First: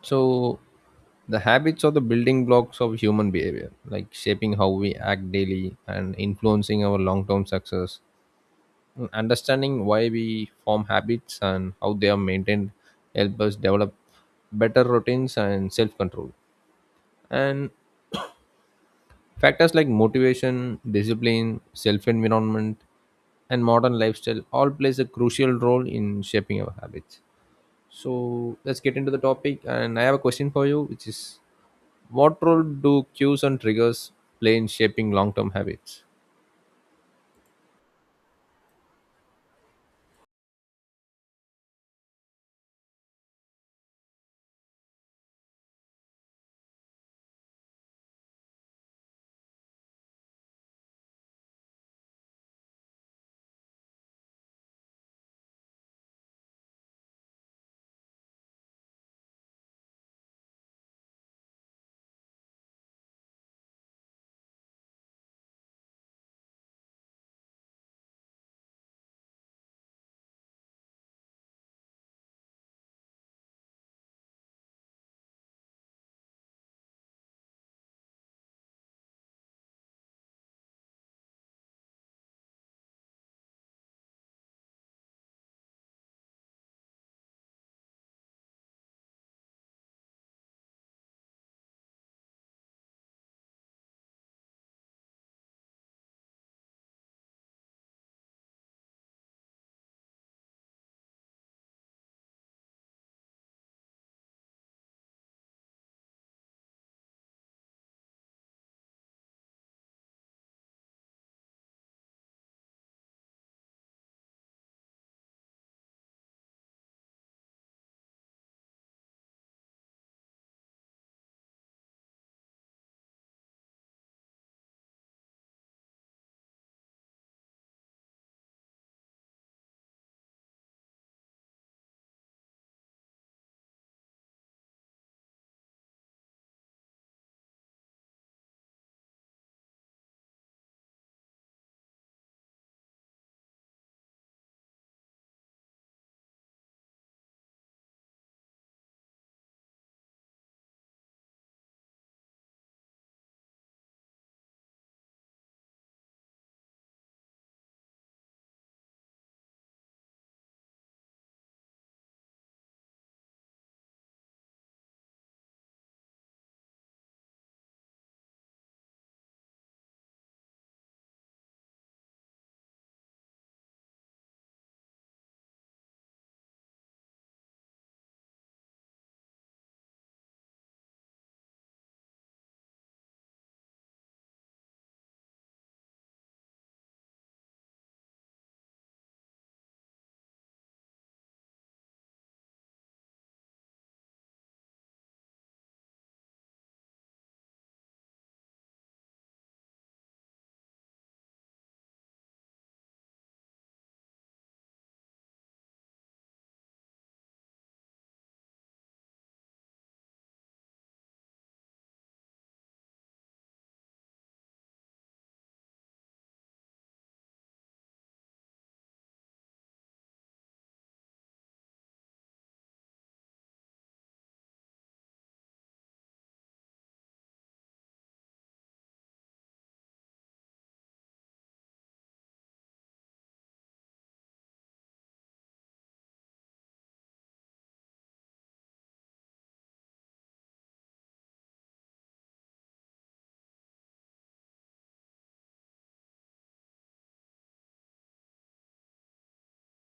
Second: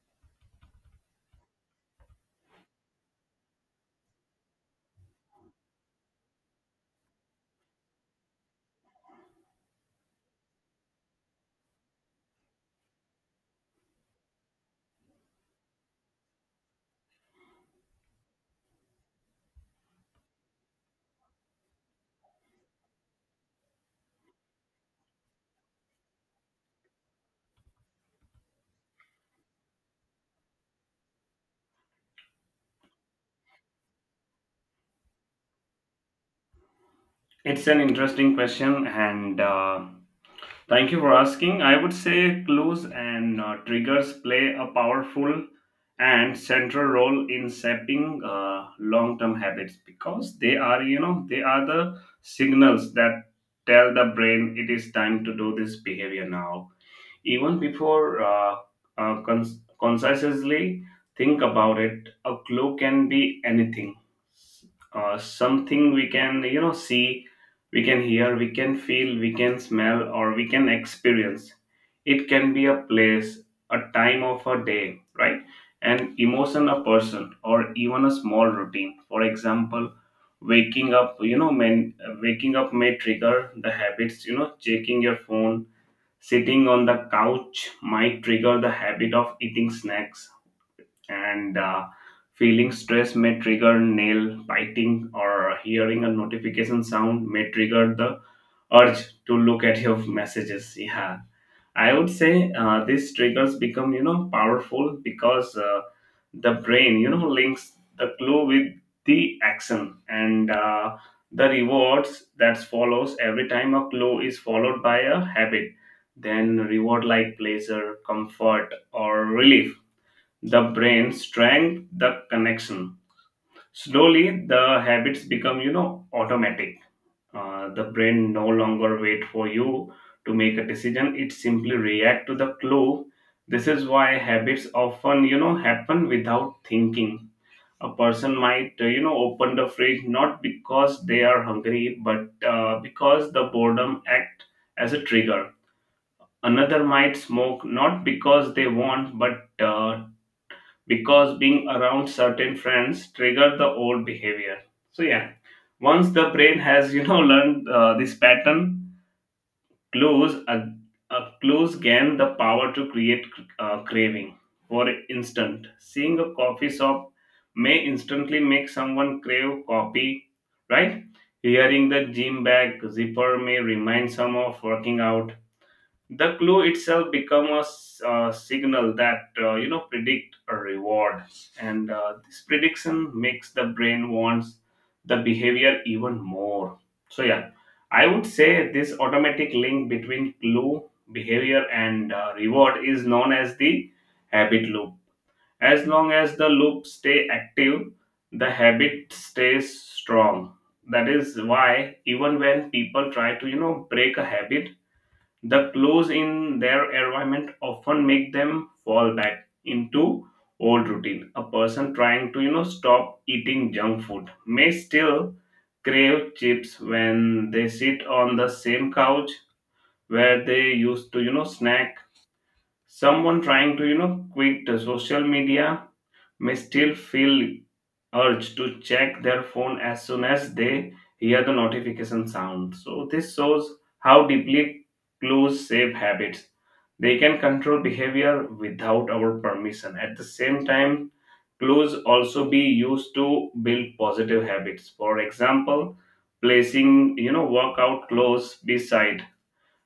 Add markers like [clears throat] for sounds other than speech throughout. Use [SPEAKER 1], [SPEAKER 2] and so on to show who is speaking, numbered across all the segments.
[SPEAKER 1] So, the habits are the building blocks of human behavior, like shaping how we act daily and influencing our long term success. Understanding why we form habits and how they are maintained help us develop better routines and self control. And factors like motivation, discipline, self environment, and modern lifestyle all plays a crucial role in shaping our habits. So let's get into the topic. And I have a question for you, which is, what role do cues and triggers play in shaping long term habits?
[SPEAKER 2] It's an interesting question, and thank you for asking. I would say clues and triggers play a powerful and central role in shaping long-term habits because they are the signals that tell the brain it is time to do this behavior now even before consciously think about it. A clue can be anything. Something we can, see, we can hear, we can feel, we can smell, or we can experience. It can be a place, a time of a day, right? An emotion, a person, or even a small routine. For example, waking up, you know, men, waking up may trigger the habits, checking your phone. Sitting on the couch might trigger the habit of eating snacks, and feeling stress may trigger nail biting, or hearing a notification sound may trigger the urge to look at your messages. Yeah, I would say these triggers become powerful because the brain links the clue with the action and the rewards that follows. Every time a clue is followed by a habit then reward like pleasure, comfort or relief, the brain strengthens the connection. Slowly the habits become automatic. The brain no longer wait for you to make a decision, it simply react to the clue. This is why habits often happen without thinking. A person might open the fridge not because they are hungry but because the boredom act as a trigger. Another might smoke not because they want but because being around certain friends trigger the old behavior. So yeah, once the brain has [laughs] learned this pattern, Clues, a clues gain the power to create craving. For instance, seeing a coffee shop may instantly make someone crave coffee, right? Hearing the gym bag zipper may remind some of working out. The clue itself become a signal that predict a reward, and this prediction makes the brain wants the behavior even more. So yeah, I would say this automatic link between clue, behavior and reward is known as the habit loop. As long as the loop stay active, the habit stays strong. That is why even when people try to, break a habit, the clothes in their environment often make them fall back into old routine. A person trying to, stop eating junk food may still crave chips when they sit on the same couch where they used to, snack. Someone trying to, quit the social media may still feel urge to check their phone as soon as they hear the notification sound. So, this shows how deeply clues shape habits. They can control behavior without our permission. At the same time, clues also be used to build positive habits. For example, placing workout clothes beside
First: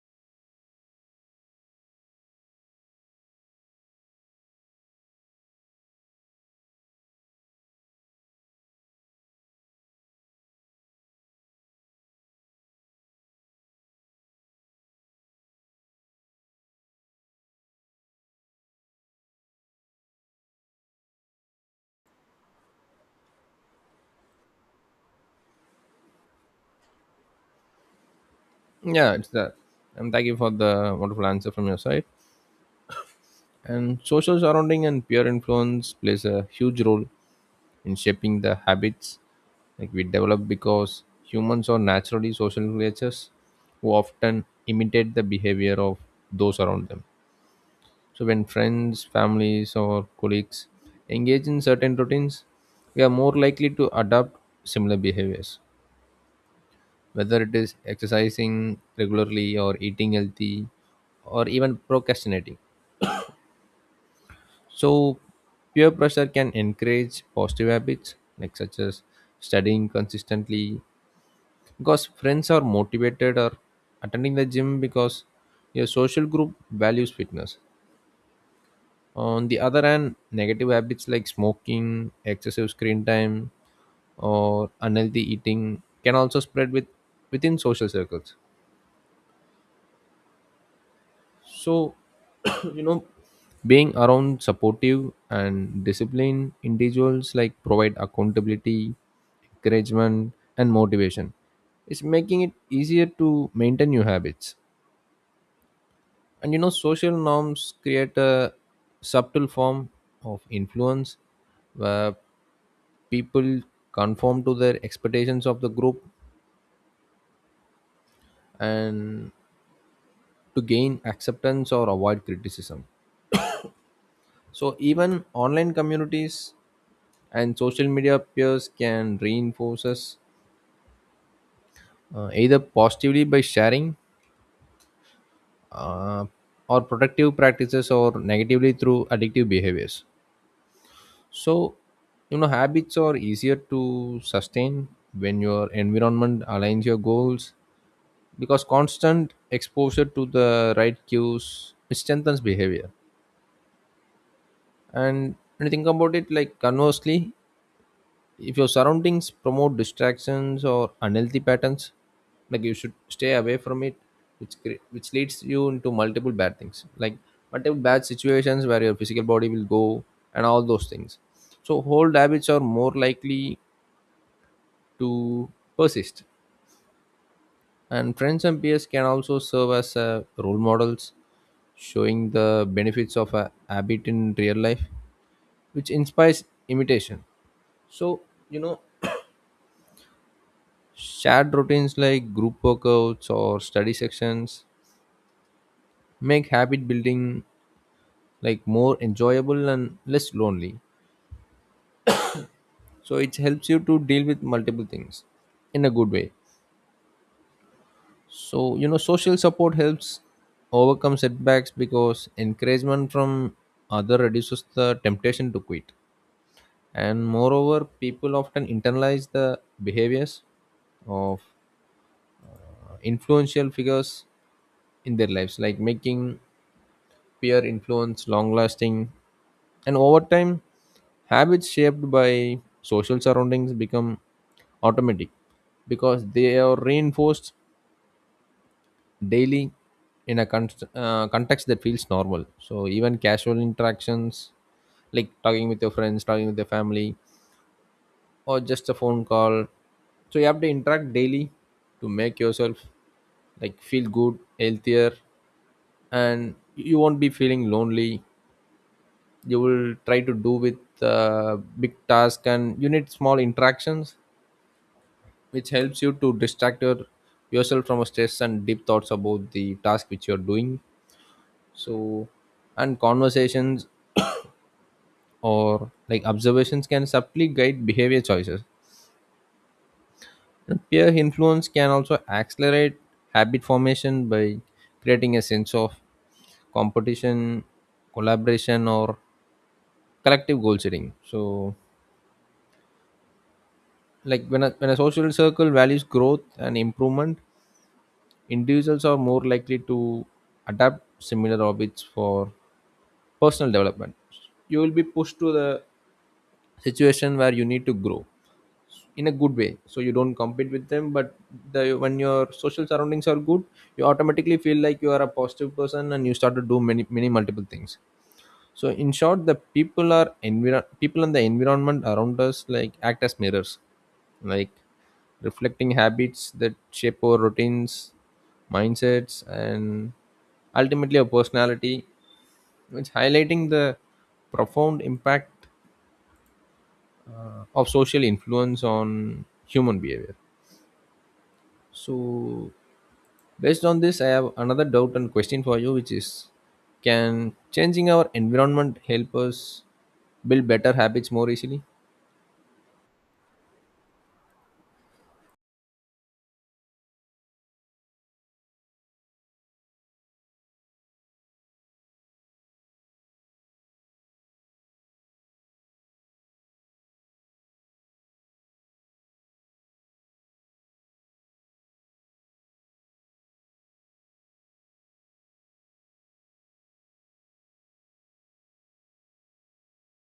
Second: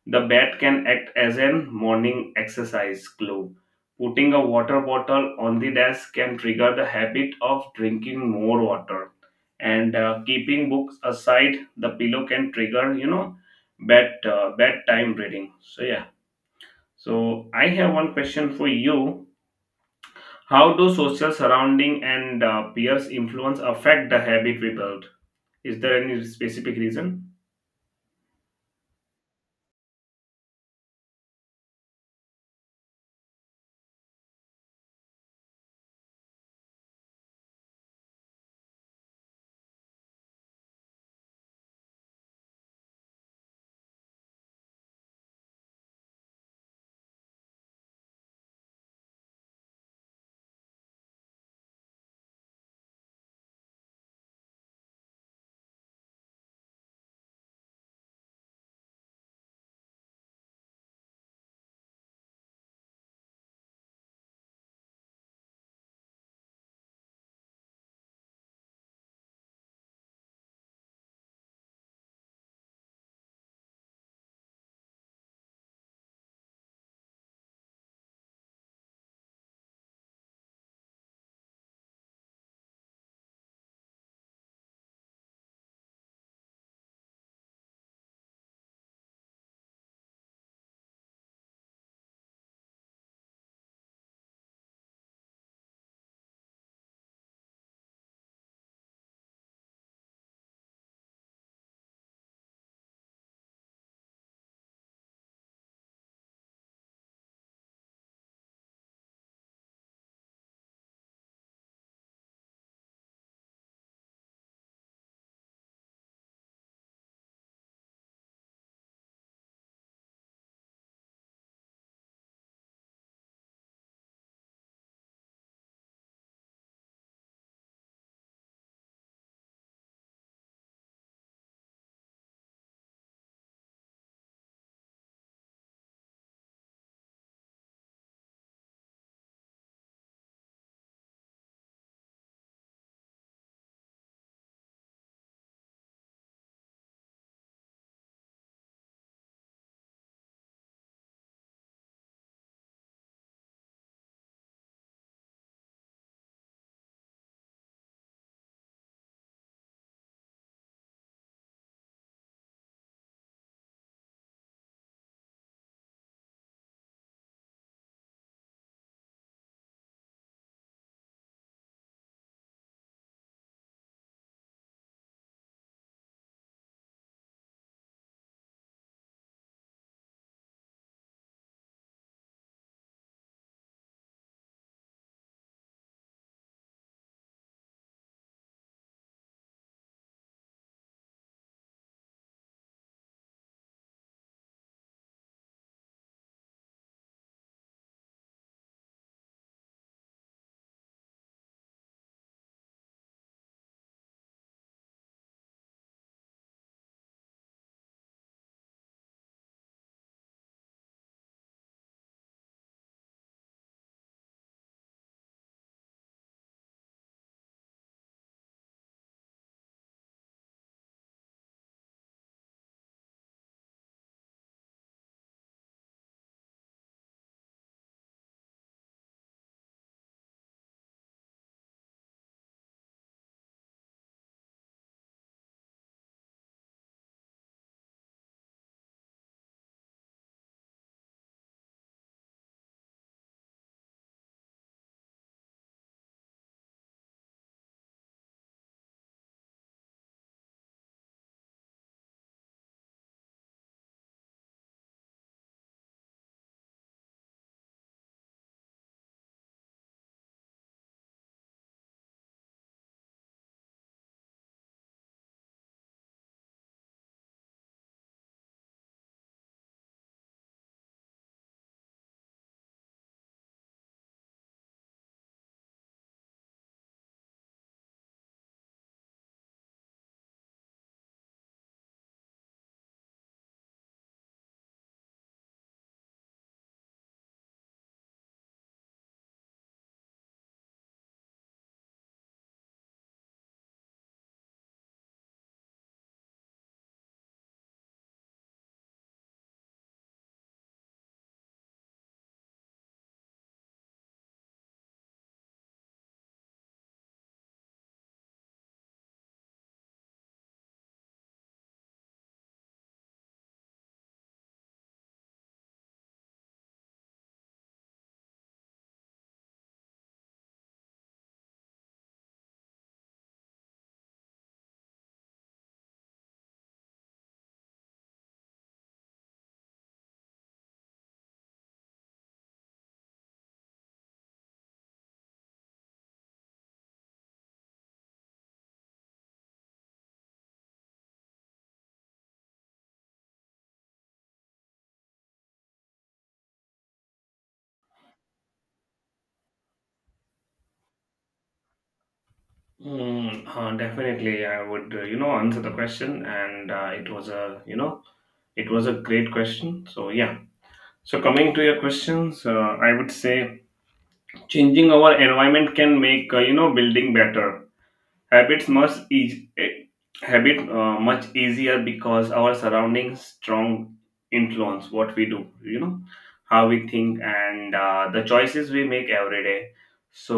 [SPEAKER 2] the bat can act as an morning exercise clue. Putting a water bottle on the desk can trigger the habit of drinking more water. And keeping books aside the pillow can trigger, bedtime reading. So yeah. So I have one question for you. How do social surrounding and peers influence affect the habit we build? Is there any specific reason?
[SPEAKER 1] Yeah, it's that. And thank you for the wonderful answer from your side. And social surrounding and peer influence plays a huge role in shaping the habits like we develop because humans are naturally social creatures who often imitate the behavior of those around them. So when friends, families, or colleagues engage in certain routines, we are more likely to adopt similar behaviors, whether it is exercising regularly or eating healthy or even procrastinating. So peer pressure can encourage positive habits like such as studying consistently because friends are motivated, or attending the gym because your social group values fitness. On the other hand, negative habits like smoking, excessive screen time, or unhealthy eating can also spread with within social circles. So, [clears throat] you know, being around supportive and disciplined individuals like provide accountability, encouragement, and motivation. It's making it easier to maintain your habits. And you know, social norms create a subtle form of influence where people conform to their expectations of the group and to gain acceptance or avoid criticism. So even online communities and social media peers can reinforce us, either positively by sharing uh, or productive practices, or negatively through addictive behaviors. So you know, habits are easier to sustain when your environment aligns your goals, because constant exposure to the right cues strengthens behavior. And when you think about it, like conversely, if your surroundings promote distractions or unhealthy patterns, like you should stay away from it, which which leads you into multiple bad things, like multiple bad situations where your physical body will go and all those things. So old habits are more likely to persist. And friends and peers can also serve as role models, showing the benefits of a habit in real life, which inspires imitation. So you know, shared routines like group workouts or study sections make habit building like more enjoyable and less lonely. So it helps you to deal with multiple things in a good way. So you know, social support helps overcome setbacks because encouragement from other reduces the temptation to quit. And moreover, people often internalize the behaviors of influential figures in their lives, like making peer influence long lasting. And over time, habits shaped by social surroundings become automatic because they are reinforced daily in a context that feels normal. So, even casual interactions like talking with your friends, talking with your family, or just a phone call. So, you have to interact daily to make yourself like feel good, healthier, and you won't be feeling lonely. You will try to do with big task and you need small interactions which helps you to distract yourself from stress and deep thoughts about the task which you're doing. So and conversations or like observations can subtly guide behavior choices. And peer influence can also accelerate habit formation by creating a sense of competition, collaboration, or collective goal setting. So like when a social circle values growth and improvement, individuals are more likely to adapt similar habits for personal development. You will be pushed to the situation where you need to grow in a good way, so you don't compete with them, but the when your social surroundings are good, you automatically feel like you are a positive person and you start to do many many multiple things. So in short, the people and the environment around us like act as mirrors, like reflecting habits that shape our routines, mindsets, and ultimately our personality, which highlighting the profound impact of social influence on human behavior. So based on this, I have another doubt and question for you, which is, can changing our environment help us build better habits more easily?
[SPEAKER 2] Definitely, I would, answer the question, and it was a great question. So yeah. So coming to your questions, I would say changing our environment can make building better. Habits much eas eh, habit much easier because our surroundings strong influence what we do. You know how we think and the choices we make every day. So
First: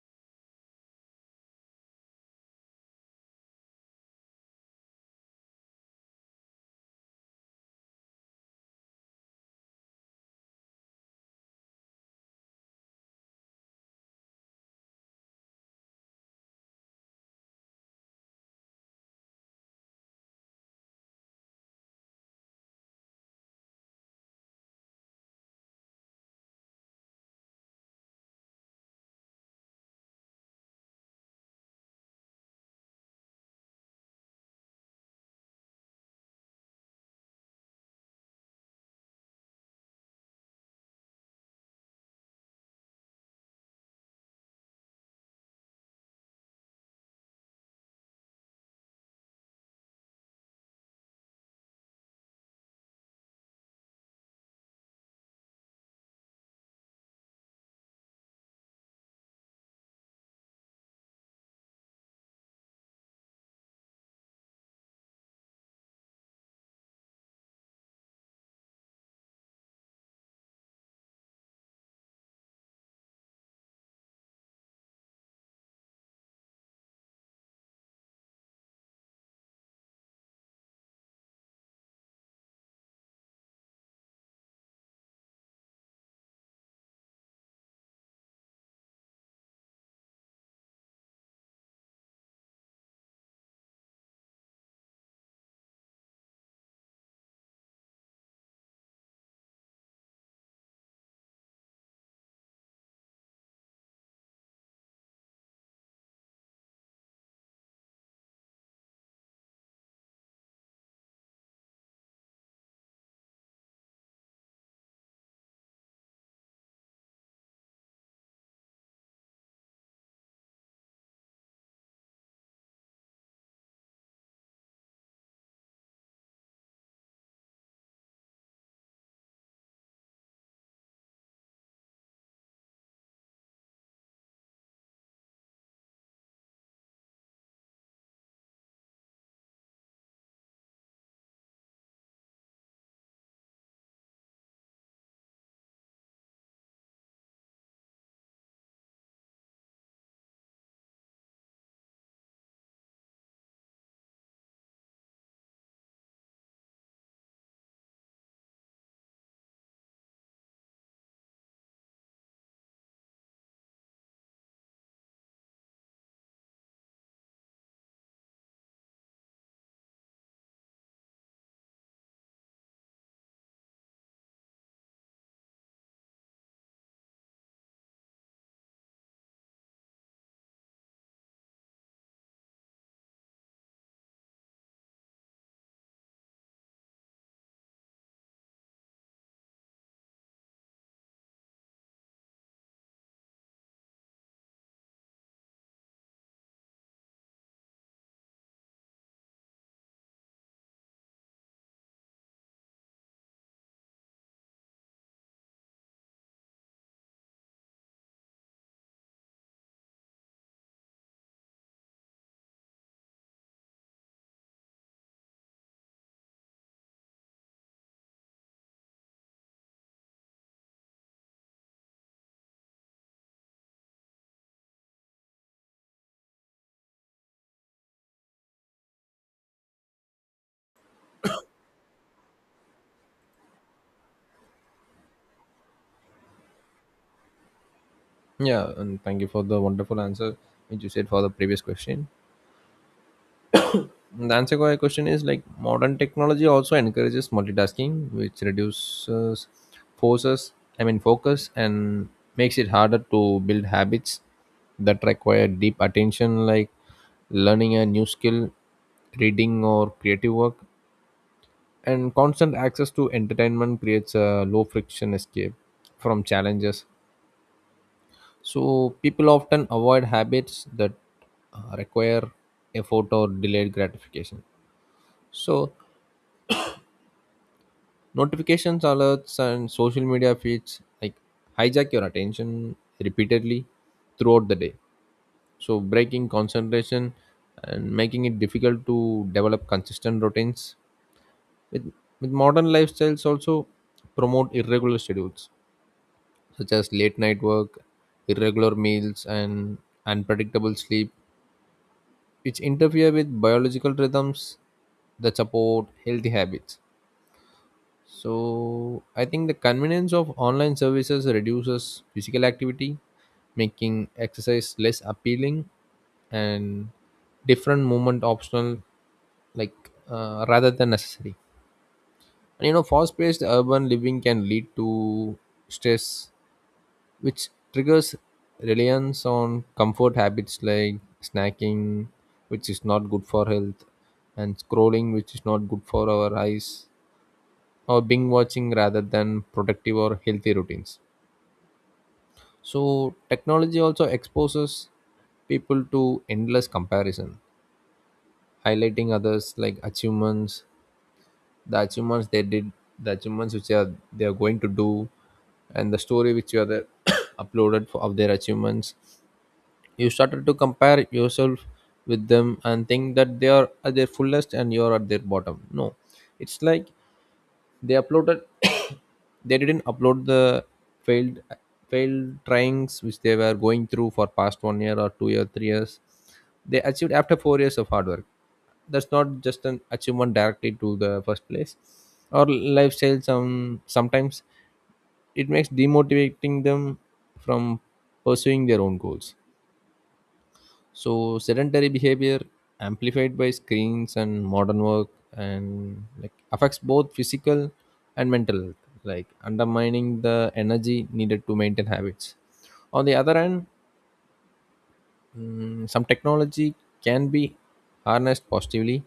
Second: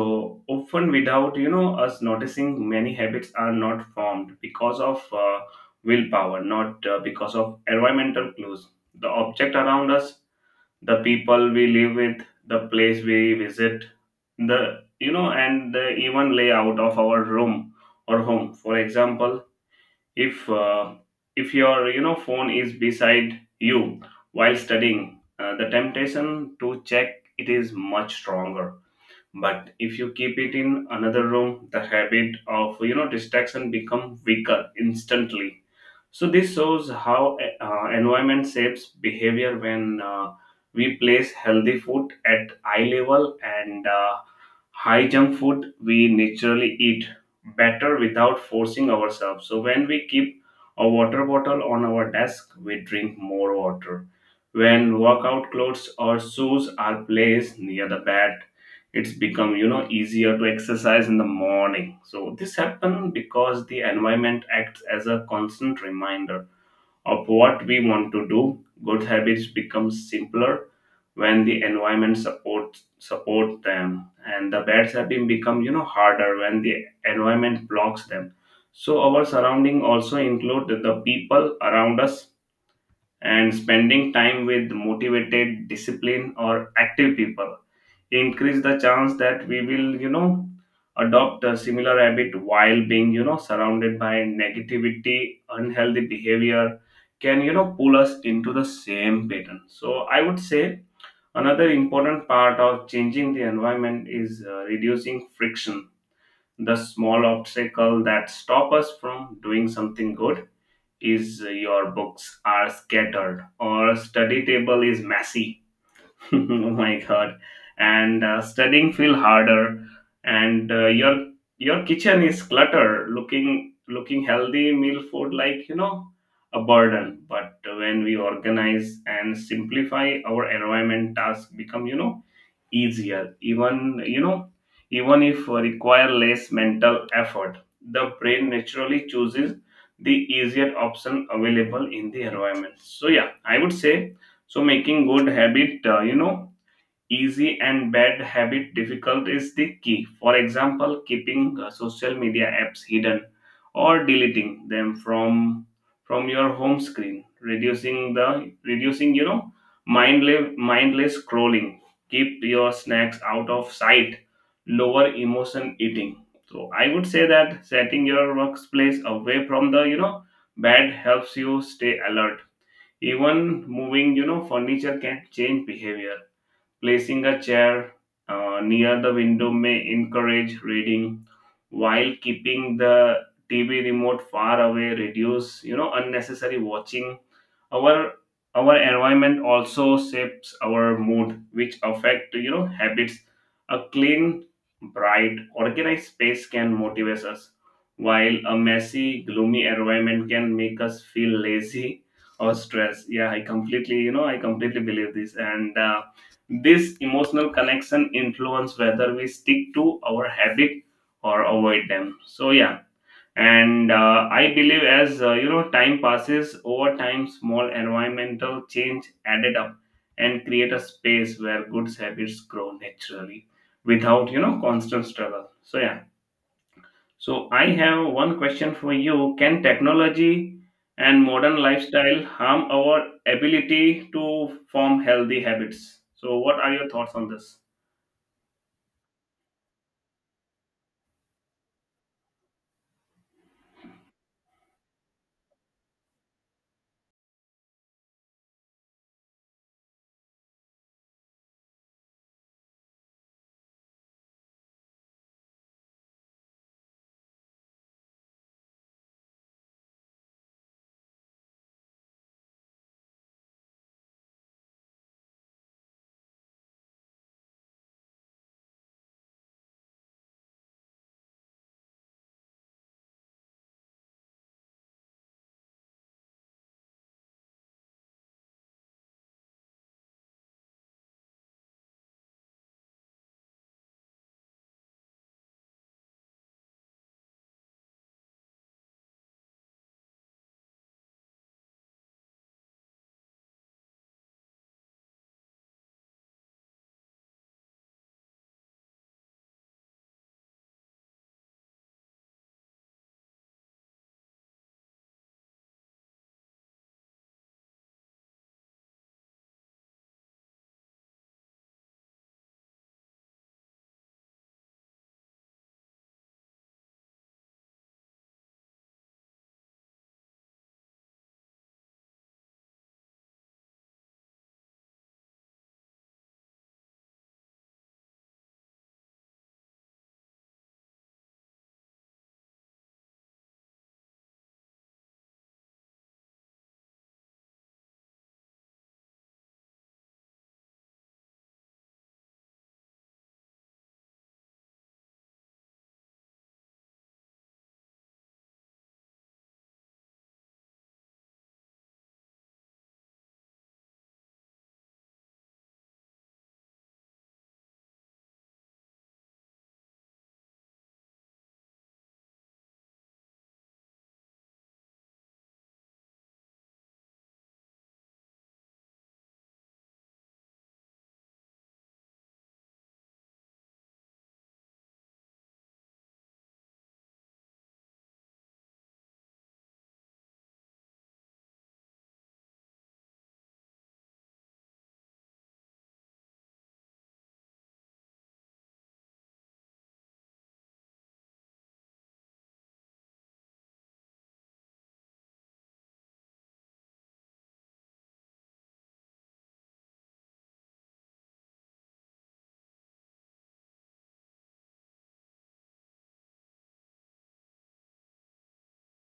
[SPEAKER 2] often without us noticing, many habits are not formed because of willpower, not because of environmental clues. The object around us, the people we live with, the place we visit, and the even layout of our room or home. For example, if uh, if your phone is beside you while studying, the temptation to check it is much stronger. But if you keep it in another room, the habit of distraction become weaker instantly. So this shows how environment shapes behavior. When we place healthy food at eye level and high junk food we naturally eat better without forcing ourselves. So when we keep a water bottle on our desk we drink more water. When workout clothes or shoes are placed near the bed, it's become easier to exercise in the morning. So this happens because the environment acts as a constant reminder of what we want to do. Good habits become simpler when the environment supports support them, and the bad habits become harder when the environment blocks them. So our surrounding also include the people around us, and spending time with motivated, disciplined, or active people increase the chance that we will adopt a similar habit, while being surrounded by negativity, unhealthy behavior can pull us into the same pattern. So I would say another important part of changing the environment is reducing friction, the small obstacle that stop us from doing something good. Is Your books are scattered or study table is messy, [laughs] oh my god! And studying feel harder, and your your kitchen is clutter, looking healthy meal food like a burden. But when we organize and simplify our environment, tasks become easier. Even you know Even if require less mental effort, the brain naturally chooses the easier option available in the environment. So yeah, I would say so making good habit easy and bad habit difficult is the key. For example, keeping social media apps hidden or deleting them from your home screen, reducing the reducing mindless scrolling. Keep your snacks out of sight. Lower emotion eating. So I would say that setting your workplace away from the bad helps you stay alert. Even moving furniture can change behavior. Placing a chair near the window may encourage reading, while keeping the TV remote far away reduce unnecessary watching. Our our environment also shapes our mood, which affect habits. A clean, bright, organized space can motivate us, while a messy, gloomy environment can make us feel lazy or stress. Yeah, I completely I completely believe this, and this emotional connection influence whether we stick to our habit or avoid them. So yeah, and I believe as time passes, over time, small environmental change added up and create a space where good habits grow naturally without constant struggle. So yeah. So I have one question for you. Can technology and modern lifestyle harm our ability to form healthy habits? So what are your thoughts on this?
[SPEAKER 1] Yeah, and thank you for the wonderful answer which you said for the previous question. And the answer to my question is like modern technology also encourages multitasking, which reduces forces, I mean focus, and makes it harder to build habits that require deep attention, like learning a new skill, reading, or creative work. And constant access to entertainment creates a low friction escape from challenges. So people often avoid habits that require effort or delayed gratification. So notifications, alerts, and social media feeds like hijack your attention repeatedly throughout the day, so breaking concentration and making it difficult to develop consistent routines. With with modern lifestyles also promote irregular schedules such as late night work, irregular meals, and unpredictable sleep, which interfere with biological rhythms that support healthy habits. So I think the convenience of online services reduces physical activity, making exercise less appealing and different movement optional, like rather than necessary. And you know, fast paced urban living can lead to stress which triggers reliance on comfort habits like snacking, which is not good for health, and scrolling, which is not good for our eyes, or binge watching, rather than productive or healthy routines. So, technology also exposes people to endless comparison, highlighting others like achievements, the achievements they did, the achievements which are they are going to do, and the story which you are there [coughs] uploaded for, of their achievements. You started to compare yourself with them and think that they are at their fullest and you're at their bottom. No, it's like they uploaded, [coughs] they didn't upload the failed failed tryings which they were going through for past 1 year or 2 year 3 years. They achieved after 4 years of hard work. That's not just an achievement directly to the first place or lifestyle. Sometimes it makes demotivating them from pursuing their own goals. So sedentary behavior amplified by screens and modern work and like affects both physical and mental health, like undermining the energy needed to maintain habits. On the other hand, some technology can be harnessed positively,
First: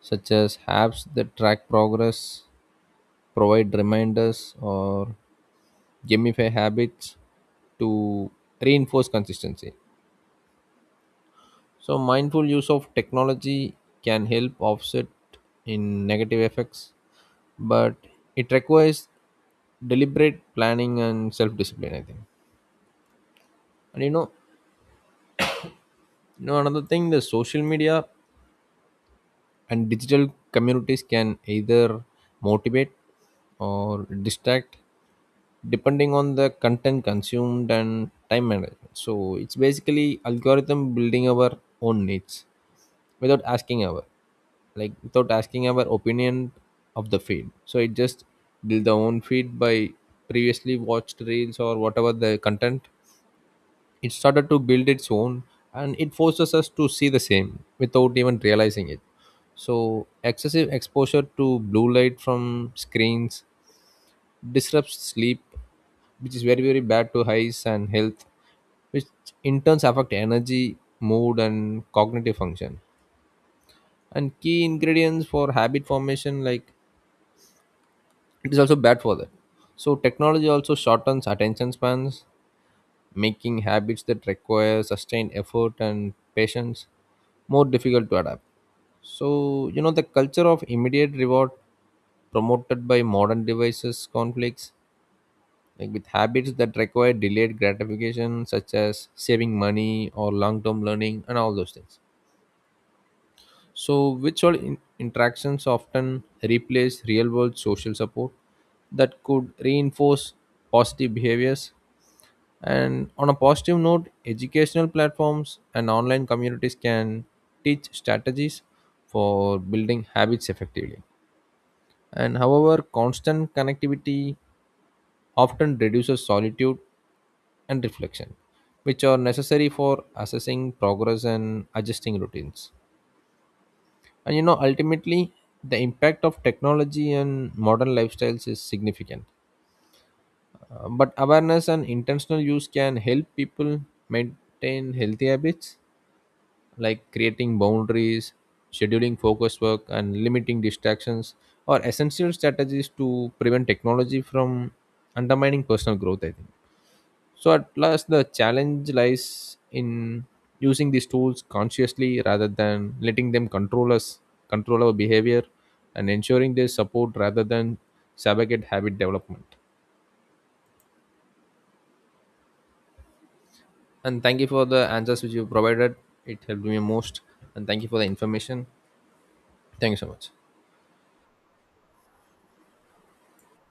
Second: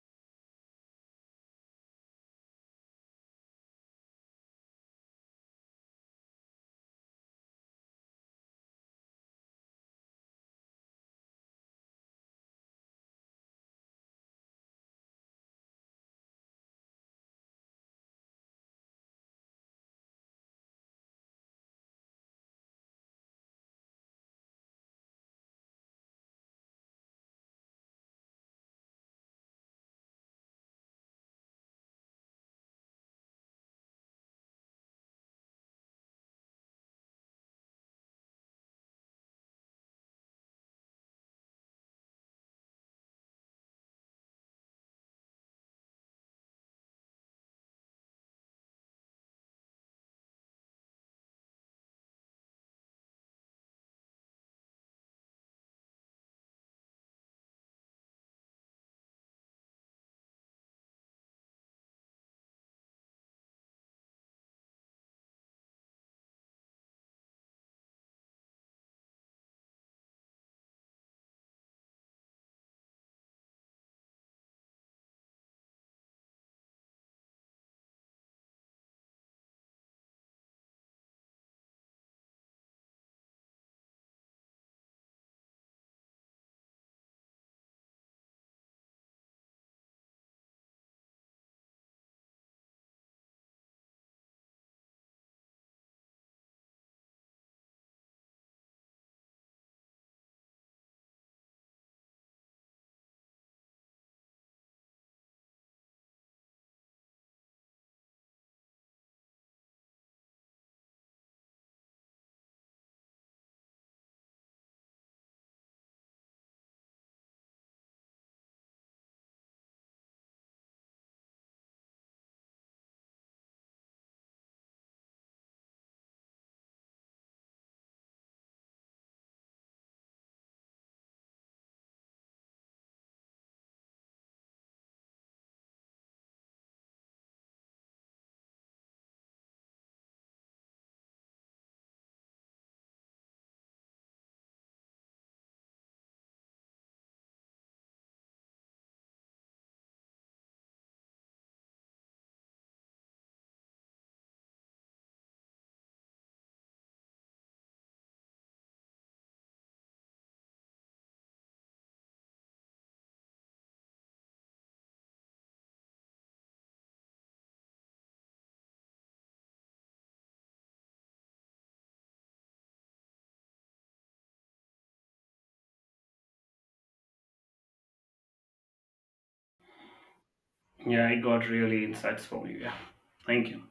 [SPEAKER 1] such as apps that track progress, provide reminders, or gamify habits to reinforce consistency. So, mindful use of technology can help offset in negative effects, but it requires deliberate planning and self discipline, I think. And you know, another thing, the social media and digital communities can either motivate or distract depending on the content consumed and time management. So it's basically algorithm building our own needs without asking our, like without asking our opinion of the feed. So it just build the own feed by previously watched reels or whatever the content, it started to build its own and it forces us to see the same without even realizing it. So, excessive exposure to blue light from screens disrupts sleep, which is very, very bad to eyes and health, which in turns affect energy, mood, and cognitive function. And key ingredients for habit formation, like it is also bad for that. So, technology also shortens attention spans, making habits that require sustained effort and patience more difficult to adapt. So, you know, the culture of immediate reward promoted by modern devices conflicts like with habits that require delayed gratification, such as saving money or long-term learning and all those things. So virtual interactions often replace real-world social support that could reinforce positive behaviors. And on a positive note, educational platforms and online communities can teach strategies for building habits effectively. And however, constant connectivity often reduces solitude and reflection, which are necessary for assessing progress and adjusting routines. And you know, ultimately, the impact of technology and modern lifestyles is significant. But awareness and intentional use can help people maintain healthy habits, like creating boundaries, scheduling focus work, and limiting distractions are essential strategies to prevent technology from undermining personal growth, I think. So, at last, the challenge lies in using these tools consciously rather than letting them control us, control our behavior, and ensuring they support rather than sabotage habit development. And thank you for the answers which you provided. It helped me most. And thank you for the information. Thank you so much.
[SPEAKER 2] Yeah, I got really insights from you. Yeah. Thank you.